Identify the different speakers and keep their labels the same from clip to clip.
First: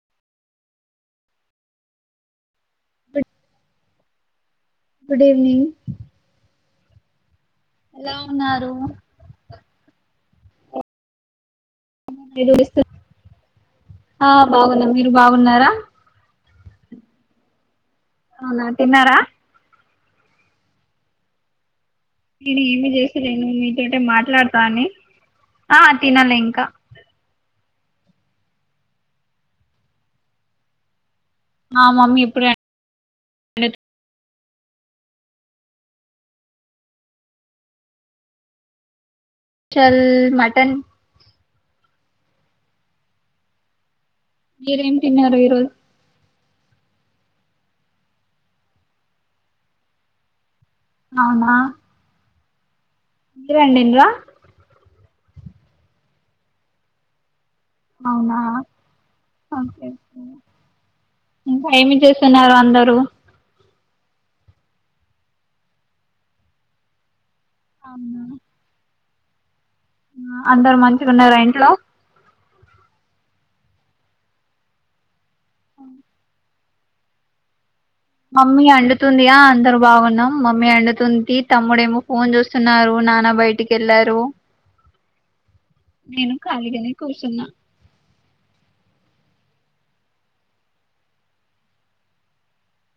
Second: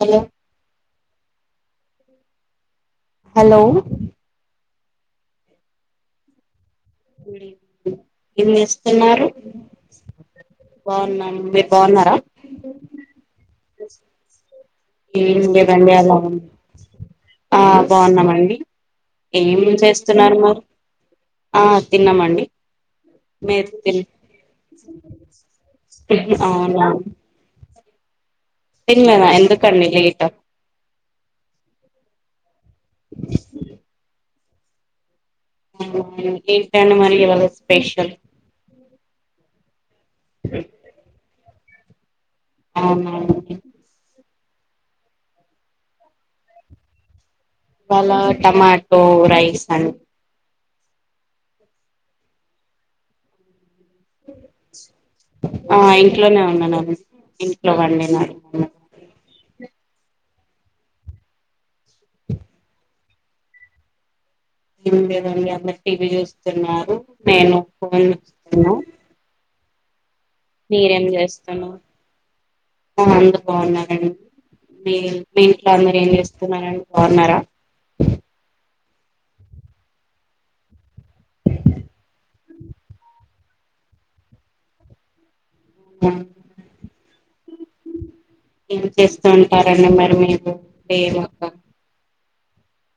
Speaker 1: Hello
Speaker 2: good
Speaker 1: hello
Speaker 2: good evening ఎలా
Speaker 1: ఏం
Speaker 2: ఉన్నారు
Speaker 1: చేస్తున్నారు బావున్నాను మీరు బాగున్నారా
Speaker 2: మీరు ఆ బాగున్నా మీరు
Speaker 1: ఎం లేద్
Speaker 2: బాగున్నారా
Speaker 1: అండి అలా ఉ ఆ బాగున్నామండి
Speaker 2: అవునా తిన్నారా
Speaker 1: ఏం చేస్ తున్నారు మురు
Speaker 2: నేను ఏమి చేసిలేను మీ తోటే
Speaker 1: తిన్
Speaker 2: మాట్లాడతా అని ఆ తినాలే ఇంకా
Speaker 1: తిన్నరా ఎందుకండి లేట్
Speaker 2: ఆ మమ్మీ ఎప్పుడే
Speaker 1: ఏంటండి మరి ఇవాళ స్పెషల్
Speaker 2: చల్ మటన్
Speaker 1: అవునాండి
Speaker 2: మీరేం తిన్నారు ఇరోజ్
Speaker 1: ఇవాళ టమాటో రైస్ అండి
Speaker 2: అవునా మీరండిన్డింలా
Speaker 1: ఆ ఇంట్లోనే ఉన్నాను అండి ఇంట్లో వండినా
Speaker 2: అవునా ఇంకా ఏమి చేస్తున్నారు అందరు
Speaker 1: ఎం లేదు అండి అందరు టీవీ చూస్తున్నారు నేను ఫోన్
Speaker 2: అవునా
Speaker 1: చుస్తున్నా
Speaker 2: ఆ, అందరు
Speaker 1: మీరేం
Speaker 2: మంచిగా ఉన్నారా ఇంట్లో
Speaker 1: చేస్తూన్నారు ఆ అందురు బాగున్నారండి మీ మీ ఇంట్లో అందరు ఏం చేస్తున్నారండి బావున్నారా
Speaker 2: మమ్మీ అండుతుంది ఆ అందరు బాగున్నాం మమ్మీ అండుతుంది తమ్ముడేమో ఫోన్ చూస్తున్నారు నాన్న బయటికి ఎల్లారు
Speaker 1: ఆ ఏం చేస్తూ ఉంటారండి మరి మీరు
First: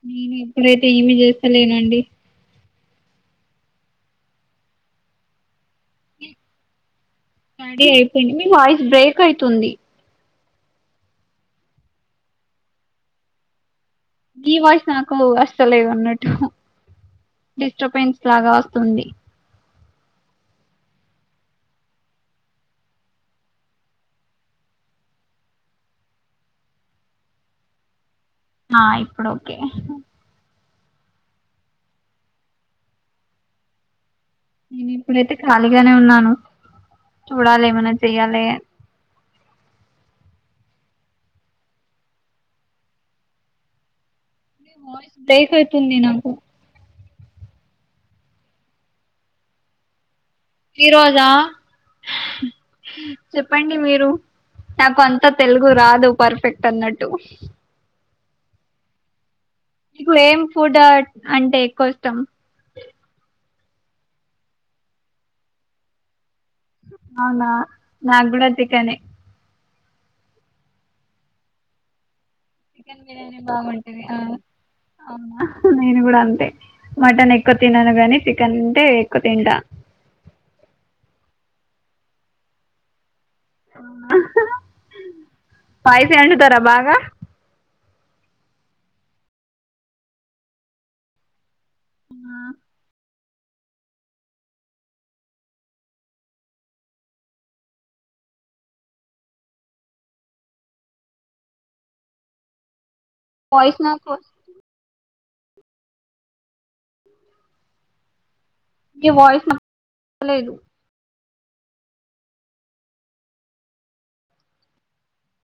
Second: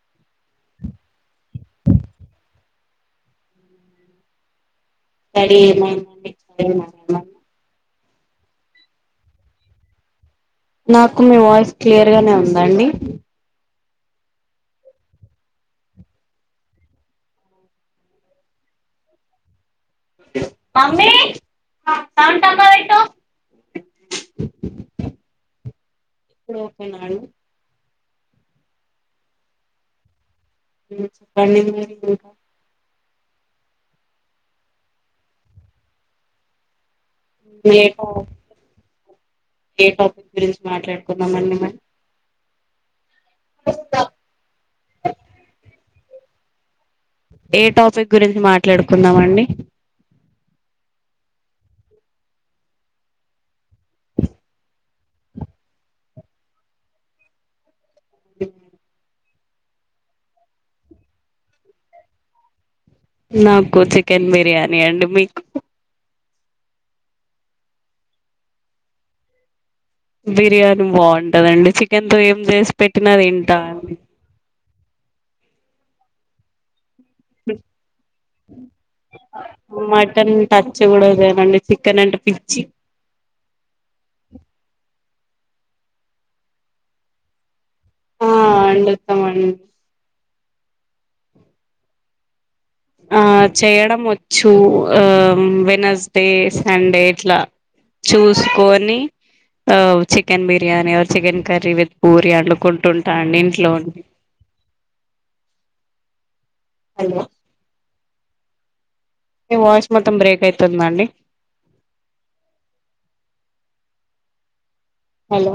Speaker 2: నేని ఇప్పుడైతే ఏమి చేస్తాలేనండి
Speaker 1: రడీ అయినా
Speaker 2: రడీ అయిపోయింద్ మీ వాయిస్ బ్రేక్ అయితుంది
Speaker 1: నాకు మీ వాయిస్ క్లియర్గానే ఉందండి
Speaker 2: గీ వాయిస్ నాకు అస్తలేదు అన్నట్ డిస్టర్బెన్స్ లాగా వస్తుంది
Speaker 1: మమ్మీ సౌన్ తక్కువ వెట్టు ఇప్పుడు ఓకేనా
Speaker 2: ఆ ఇప్పుడు ఓకే
Speaker 1: వెజ్ పన్నీర్ [unintelligible]
Speaker 2: నేను ఇప్పుడైతే ఖాళీగానే ఉన్నాను చూడాలి
Speaker 1: ఏ
Speaker 2: ఏమన్నా
Speaker 1: టా-
Speaker 2: చెయ్యాలి అని
Speaker 1: ఏ టాపిక్ గురించి మాట్లాడుకుందమండి మరి వస్తా
Speaker 2: కు
Speaker 1: ఏ టాపిక్ గురించి మాట్లాడుకుందామండి
Speaker 2: ఈ రోజా చెప్పండి మీరు నాకు అంతా తెలుగు రాదు పర్ఫెక్ట్ అన్నట్టు
Speaker 1: బ్లాంక్
Speaker 2: ఇప్పుడు ఏం ఫుడ అంటే ఎక్కువ ఇష్టం
Speaker 1: నాకు చికెన్ బిర్యానీ అండి మీకు
Speaker 2: అవునా నాది కుడా చికనే
Speaker 1: బిర్యానీ బాగుంటదండి చికెన్తో ఏం చేసి
Speaker 2: చికెన్
Speaker 1: పెట్టినా
Speaker 2: బిర్యానీ
Speaker 1: తింటా అండి
Speaker 2: బాగుంటది అవును ఆ అవునా నేను కూడ అంతే మటన్ ఎక్కువ తినను గాని చికెన్ అంటే ఎక్కువ తింటా
Speaker 1: మటన్ టచ్ కూడా చేయమండి చికెన్ అంటె పిచ్చి
Speaker 2: స్పైసి వండుతరా బాగా
Speaker 1: ఆ వండుతమండి
Speaker 2: ఆ
Speaker 1: ఆ చేయడం వచ్చు ఆ వెనస్డే సండే ఇట్లా చూసుకొని ఓ chicken biryani chicken curry with puri అండుకు టుంటా అండి ఇంట్లో
Speaker 2: వాయిస్
Speaker 1: ఉండి
Speaker 2: నాకు
Speaker 1: హలో మీ వాయిస్ మొత్తం బ్రేక్
Speaker 2: నచ్చలేదు
Speaker 1: అయితుందండి హలో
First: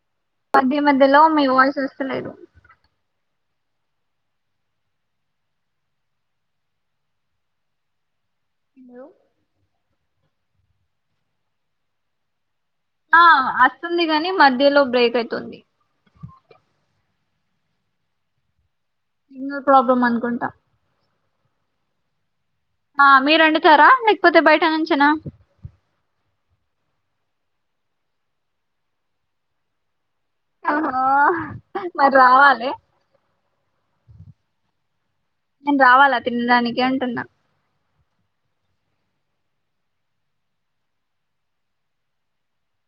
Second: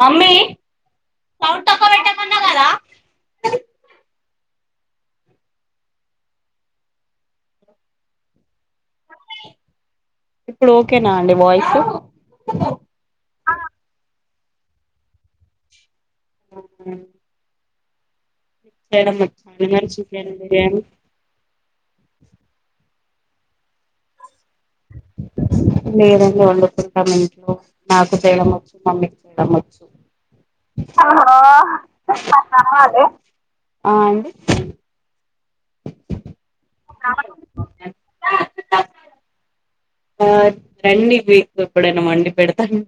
Speaker 1: మమ్మీ
Speaker 2: మధ్య మధ్యలో మీ
Speaker 1: సౌండ్
Speaker 2: వాయిస్
Speaker 1: తక్కువ
Speaker 2: వస్తలేదు
Speaker 1: పెట్టమన్న కదా
Speaker 2: హలో
Speaker 1: ఇప్పుడు ఓకేనా అండి వాయిస్
Speaker 2: ఆ అస్తుంది గని మధ్యలో బ్రేక్ అయితుంది
Speaker 1: ఓకే ఎడమ్మో
Speaker 2: సిగ్నల్
Speaker 1: డిన్నర్
Speaker 2: ప్రాబ్లమ్
Speaker 1: చికెన్
Speaker 2: అనుకుంటా
Speaker 1: బిర్యానీ
Speaker 2: ఆ మీరు వండుతరా
Speaker 1: లేదండి వండుకొం అంట్లో నాకు చేయడం వచ్చు మమ్మీకి వండడం వచ్చు
Speaker 2: ఓహో మరి
Speaker 1: అహ
Speaker 2: రావాలి
Speaker 1: కావాలె ఆ అండి
Speaker 2: నేను రావాలా తినడానికి అంటున్నా బ్లాంక్
Speaker 1: ఆ రండి పి ఎప్పుడైనా వండి పెడతాను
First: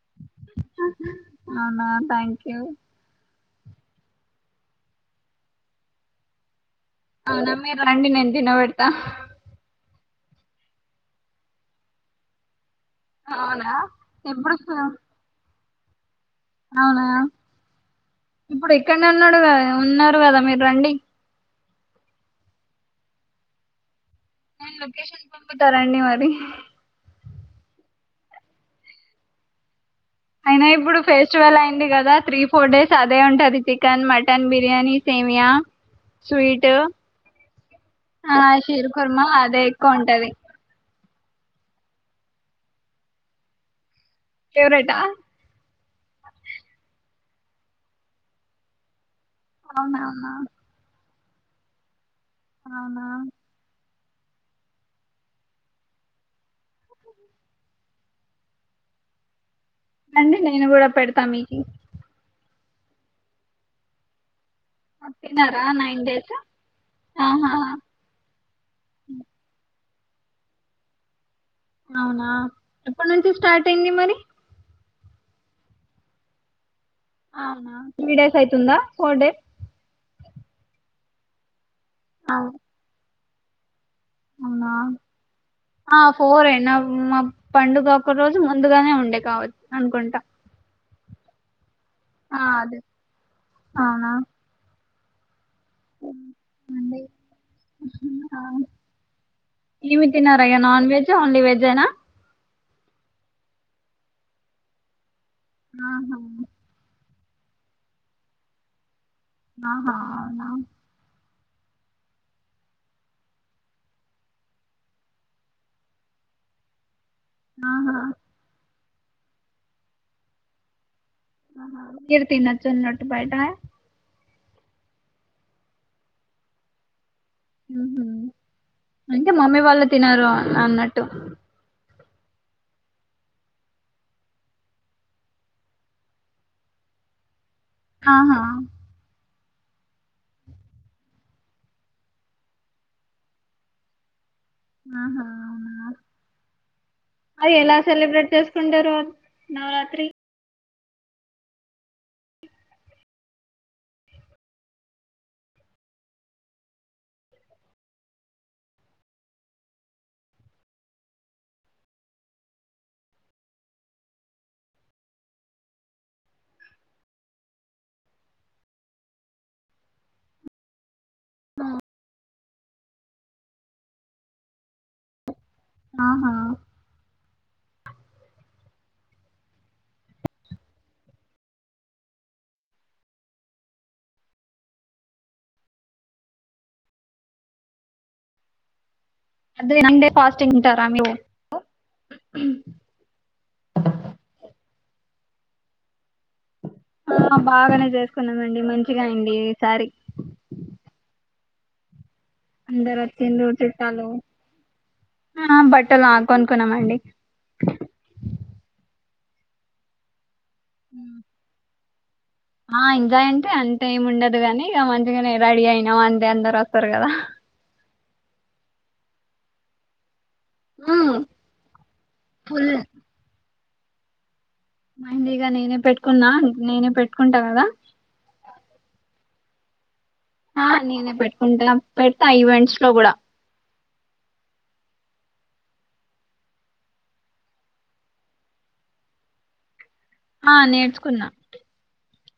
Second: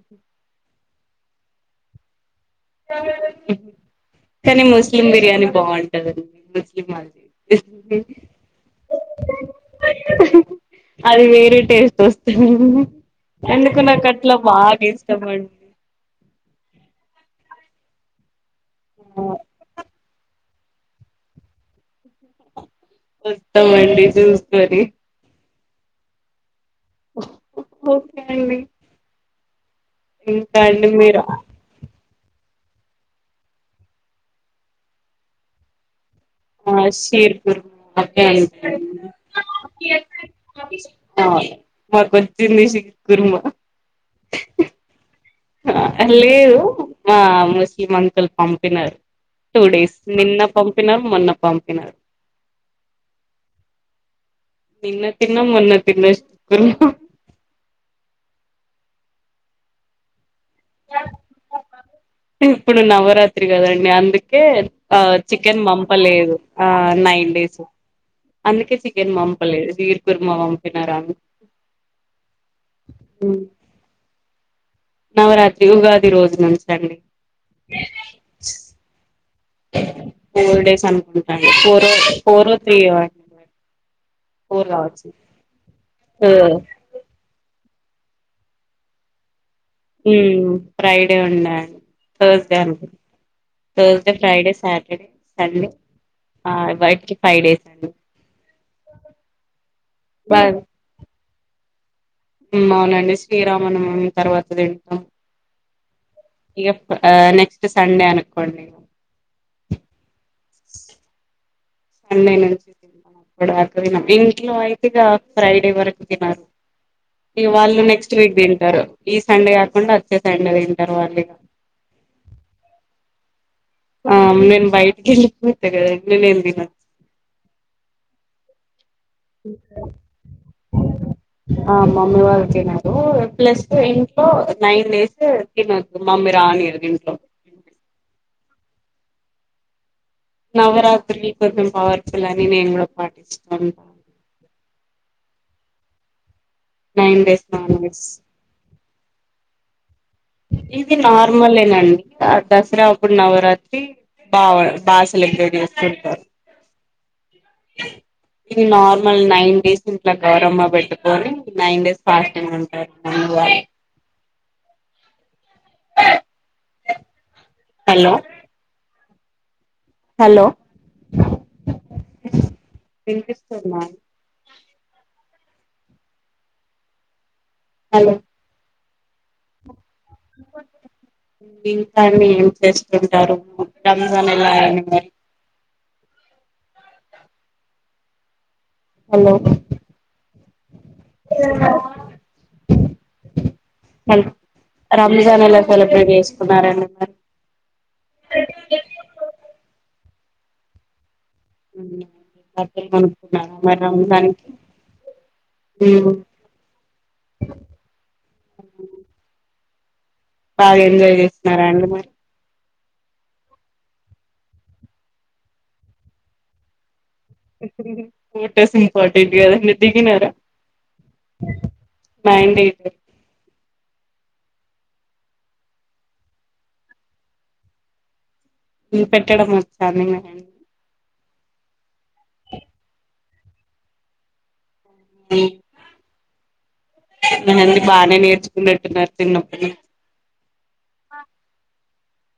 Speaker 2: అవునా థ్యాంక్ యూ
Speaker 1: కని ముస్లిం బిర్యానీ బాగుంటదండి
Speaker 2: అవునా మీరు
Speaker 1: వాళ్ళది
Speaker 2: రండి నేను దిన వెడతా
Speaker 1: అది వేరే టేస్టు వస్తది
Speaker 2: అవునా
Speaker 1: ఎందుకొ నాకు అట్ల
Speaker 2: ఎప్పుడు
Speaker 1: బాగా
Speaker 2: ఫ-
Speaker 1: ఇష్టం అండి
Speaker 2: అవునా ఇప్పుడు ఇక్కడనే ఉన్నడు కద ఉన్నరు కదా మీరు రండి
Speaker 1: వస్తామండి చూసుకొని
Speaker 2: త రండి మరి
Speaker 1: ఓకే అండి ఇంకా
Speaker 2: అయినా
Speaker 1: అండి
Speaker 2: ఇప్పుడు
Speaker 1: మీరు
Speaker 2: ఫెస్టివల్ అయింది కదా త్రీ ఫోర్ డేస్ అదే ఉంటది చికెన్, మటన్, బిర్యానీ, సేమియా స్వీటు
Speaker 1: ఆ షీర్ కుర్మా ఓకే
Speaker 2: ఆ
Speaker 1: అండి
Speaker 2: షీర్ ఖుర్మా అదే ఎక్కువ ఉంటది
Speaker 1: ఆ మాది పొద్దు షీర్ ఖుర్మా
Speaker 2: ఫేవరెటా
Speaker 1: ఆ లేదు మ ముస్లిం అంకుల్ పంపినారు టు డేస్
Speaker 2: అవునవునా అవునా
Speaker 1: నిన్న పంపినరు మొన్న పంపినరు
Speaker 2: అవునా
Speaker 1: నిన్న తిన్న మొన్న తిన్న చికెన్
Speaker 2: అండి నేను కూడా పెడతా మీకి
Speaker 1: ఇప్పుడు నవరాత్రి కాదండి అందుకె ఆ చికెన్
Speaker 2: తిన్నారా నైన్ డేస్
Speaker 1: వంపలేదు ఆ నైన్
Speaker 2: ఆహా
Speaker 1: డేస్ అందుకే చికెన్ పంపలేదు షీర్ ఖుర్మా పంపినారు
Speaker 2: అవునా ఎప్పుటి నుంచి స్టార్ట్ అయింది మరి
Speaker 1: నవరాత్రి ఉగాది రోజు నుంచి అండి
Speaker 2: అవునా త్రీ డేస్ అయితుందా ఫోర్ డేస్
Speaker 1: ఫోర్ డేస్ అనుకుంటండీ ఫోరొ
Speaker 2: అవు
Speaker 1: ఫోర్ త్రీ అండి ఫోర్
Speaker 2: అవునా
Speaker 1: కావచ్చు
Speaker 2: ఆ ఫోరే నవ్ మ పండుగ ఒక రోజు ముందుగానే ఉండే కావచ్చు అనుకుంటా
Speaker 1: హ్మ్ ఫ్రైడే ఉండ
Speaker 2: ఆ
Speaker 1: తార్స్డే అను
Speaker 2: అదే అవునా
Speaker 1: తార్స్డే, ఫ్రైడే, సాటర్డే సాటర్డే ఆ
Speaker 2: అండి
Speaker 1: ఫైవ్ డేస్ అండి
Speaker 2: ఆ ఏమి తిన్నారా ఇగ నాన్వెజు ఓన్లీ వెజ్ఏన
Speaker 1: హ్మ్ అవునండి శ్రీరామనవమి తర్వాత తింటాం
Speaker 2: ఆహా
Speaker 1: ఇక ఆ నెక్స్ట్ సండే అనుకొండి
Speaker 2: ఆహా అవునా
Speaker 1: సండే నుంచి అక్కడ అక ఇంట్లో అయితే ఇగ ఫ్రైడే వరకు తినరు ఇగ వాళ్లు
Speaker 2: ఆహా
Speaker 1: నెక్స్ట్ వీక్ తింటరు ఈ సండే కాకుండా ఒచ్చే సండే తింటారు వాళ్ళ
Speaker 2: మీర్ తినచ్చు నట ఉన్నటు బయట
Speaker 1: ఆ నేను బైటికి వెళిపోతా కదా నేను ఏం తిన అండ్ నాకు
Speaker 2: హ్మహమ్ అంటే మమ్మీ వాళ్ళు తినరు అన్నట్టు
Speaker 1: ఆ మమ్మీ వాళ్ళు తినరు ప్లస్ ఇంట్లో నైన్ డేస్ తినదు మమ్మీ రానీయదే [unintelligible]
Speaker 2: ఆహా
Speaker 1: నవరాత్రి కొంచెం పవర్ఫుల్ అని నేను కూడా పాటిస్తాను నైన్ డేస్
Speaker 2: అది
Speaker 1: నాన్
Speaker 2: ఎలా
Speaker 1: వెజ్
Speaker 2: సెలబ్రేట్ చేసుకుంటారు అది నవరాత్రి
Speaker 1: ఇది నార్మలేనండి ఆ దసరా అప్పుడు నవరాత్రి బావ్ బా సెలబ్రేట్ చేసుంటారు
Speaker 2: [inaudible]
Speaker 1: ఇది నార్మల్ నైన్ డేస్ ఇంట్లో గౌరమ్మా పెట్టుకొని నైన్ డేస్ ఫాస్టింగ్ ఉంటారు [unintelligible] హలో హలో
Speaker 2: ఆ
Speaker 1: వినిపిస్తుందాండి
Speaker 2: ఆహా
Speaker 1: హలో
Speaker 2: [inaudible]
Speaker 1: ఇంకాండి ఎం చేస్తూ ఉంటారు రంజాన్ ఎలా అయింది మరి హలో
Speaker 2: అదే నైన్ ఫాస్టింగ్ంటారా మీరు
Speaker 1: రంజాన్ ఎలా సెలబ్రేట్ చేస్
Speaker 2: ఆ బాగనే చేసుకున్నామండి మంచిగ అయింది ఈ సారి
Speaker 1: బట్టలు
Speaker 2: అందరు
Speaker 1: కొన్నుకున్నారా
Speaker 2: వచ్చిండ్రు
Speaker 1: మరి
Speaker 2: చుట్టాలు
Speaker 1: రంజాన్ కీ
Speaker 2: ఆ బట్టలు ఆ కొనుకున్నమండి
Speaker 1: బాగా ఎంజాయ్ చేస్తున్నర అండి మీరు
Speaker 2: ఆ ఎంజాయ్ అంటే అంత ఎం ఉండదుగాని ఇగ మంచిగనే రెడీ అయినాం అంతే అందరు వస్తరు గదా
Speaker 1: ఫోటోస్ ఇంపార్టెంట్ కద మీరు దిగినరా
Speaker 2: హ్మ్ ఫుల్
Speaker 1: మ్యాండేట్
Speaker 2: మెహందిగ నేనే పెట్టుకున్నా నేనే పెట్టుకుంట కదా
Speaker 1: మ్ పెట్టడం వచ్చా అండి మిక్
Speaker 2: ఆ నేనే పెట్టుకుంట పెడతా ఈవెంట్స్లో కూడ
Speaker 1: మ్ మీరన్నీ బానే నేర్చుకున్నట్టున్నరు చిన్నప్పటి నుంచి
Speaker 2: ఆ నేర్చుకున్నా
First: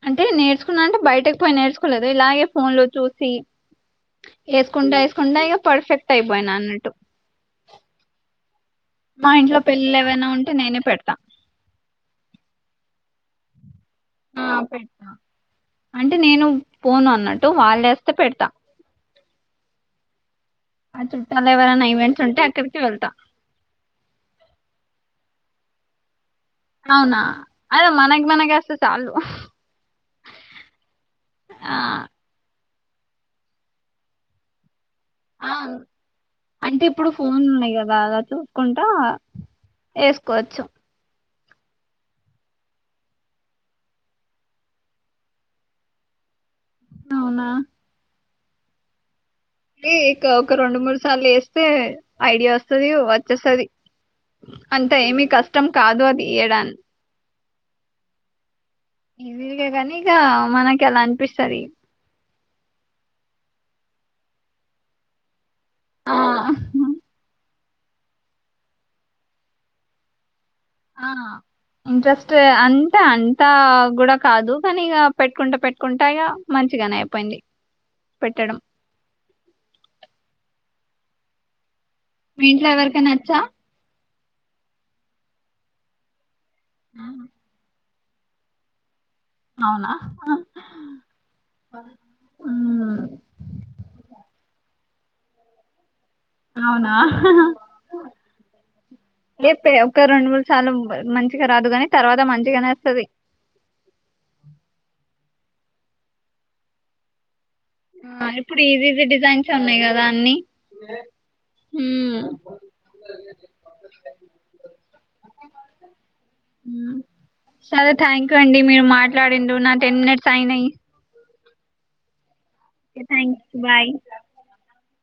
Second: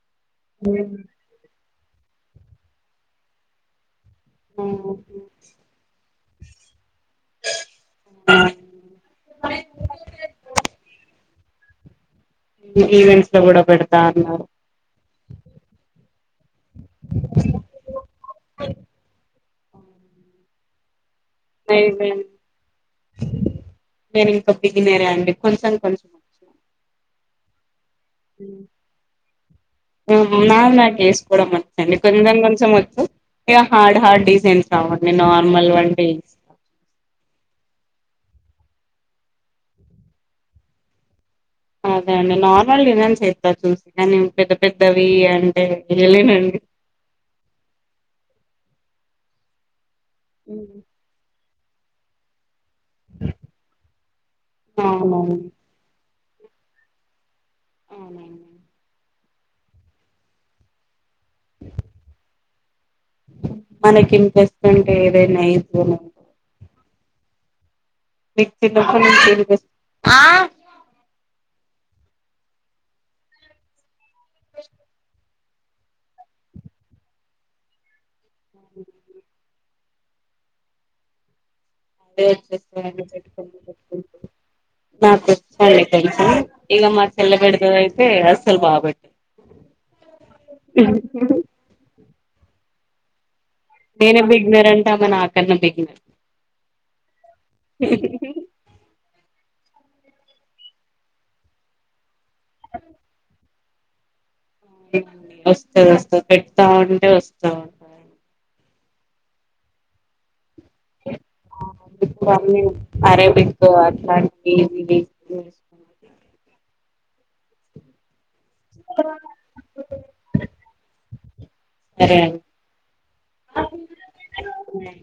Speaker 2: అంటే నేర్చుకున్న అంటే బయటకు పోయి నేర్చుకోలేదు ఇలాగే ఫోన్లో చూసి ఏసుకుంటా ఏసుకుండా ఇగ పర్ఫెక్ట్ అయిపోయిన అన్నట్టు
Speaker 1: ఆ
Speaker 2: మా ఇంట్లో పెళ్ళిలు ఏవైనా ఉంటే నేనే పెడుతా
Speaker 1: ఈవెంట్స్లో కూడ పెడ్
Speaker 2: ఆ పెడ్తా అంటే నేను పోను అన్నట్టు వాళ్లే వస్తే పెడుతా అచ్
Speaker 1: నేను నేను ఇంక బిగినరా అండి కొంచం కొంచం
Speaker 2: అవునా అదే మనగ్ మనగోస్తే చాలు
Speaker 1: మ్ నాకు నాకు వేసుకోవడం
Speaker 2: ఆ
Speaker 1: వచ్చండి కొంచం కొంచెం వచ్చు ఇగ హార్డ్ హార్డ్ డిజైన్స్ రావండి
Speaker 2: ఆ
Speaker 1: నార్మల్ వంటి
Speaker 2: అంటే ఇప్పుడు ఫోన్లు ఉన్నయి కదా చూసుకుంటా ఏసుకోవచ్చు
Speaker 1: అదే అండి నార్మల్ డిజైన్స్ వేస్త చూసి కానీ పెద్ద పెద్దవి అంటే వేయలేనండి
Speaker 2: అవునా కి ఇక్ ఒక రెండు మూడు సార్లు వేస్తే ఐడియా ఒస్ స్తది వచ్చేస్తది అంత ఏమి
Speaker 1: అవునవును
Speaker 2: కష్టం కాదు అది ఇయ్యడాన్
Speaker 1: అవునా
Speaker 2: ఇసిదే గని ఇగా మనకి అలా అనిపిస్తది
Speaker 1: మనకి ఇంవెస్ట్మెంట్ ఏదైనా ఏం
Speaker 2: ఆ
Speaker 1: మీక్ చిన్నపట్ నుంచి తెలుగోస్
Speaker 2: ఆ ఇంట్రెస్ట్ అంత అంతా కూడా కాదు కానిగ పెట్టుకుంట పెట్టుకుంట ఇగా మంచిగనే అయిపోయింది పెట్టడం
Speaker 1: అదే
Speaker 2: మీ ఇంట్లో ఎవరికైనా వచ్చా?
Speaker 1: వచ్చేస్తాదంపెట్టుకుంటూ పెట్టుకుంటూ నాకు వచండి తెలుసు ఇగ మా చెళ్ళే బెడుతదైతే అస్సలు బాగ పెట్టద్
Speaker 2: అవునా హ్మ్.
Speaker 1: నేనే బిగినరంటే ఆమె నాకన్న బిగినర్
Speaker 2: అవునా లేప్తే ఒక రెండు మూడు సార్లు ప్ మంచిగ రాదు గని తర్వాత మంచిగనే వస్తది బ్లాంక్
Speaker 1: వస్తదోస్తది పెడతాఉంటే వస్
Speaker 2: ఆ ఇప్పుడు ఈసి ఈసి డిజైన్స్యే ఉన్నయ్ కదా అన్నిీ
Speaker 1: దానివి అరేబిక్ అట్లాంటివి
Speaker 2: సరే థ్యాంక్ యూ అండి మీరు మాట్లాడింరు నా టెన్ మినిట్స్ అయినయి
Speaker 1: సరే అండి
Speaker 2: ఓకే థ్యాంక్స్. బాయ్.
Speaker 1: కోన్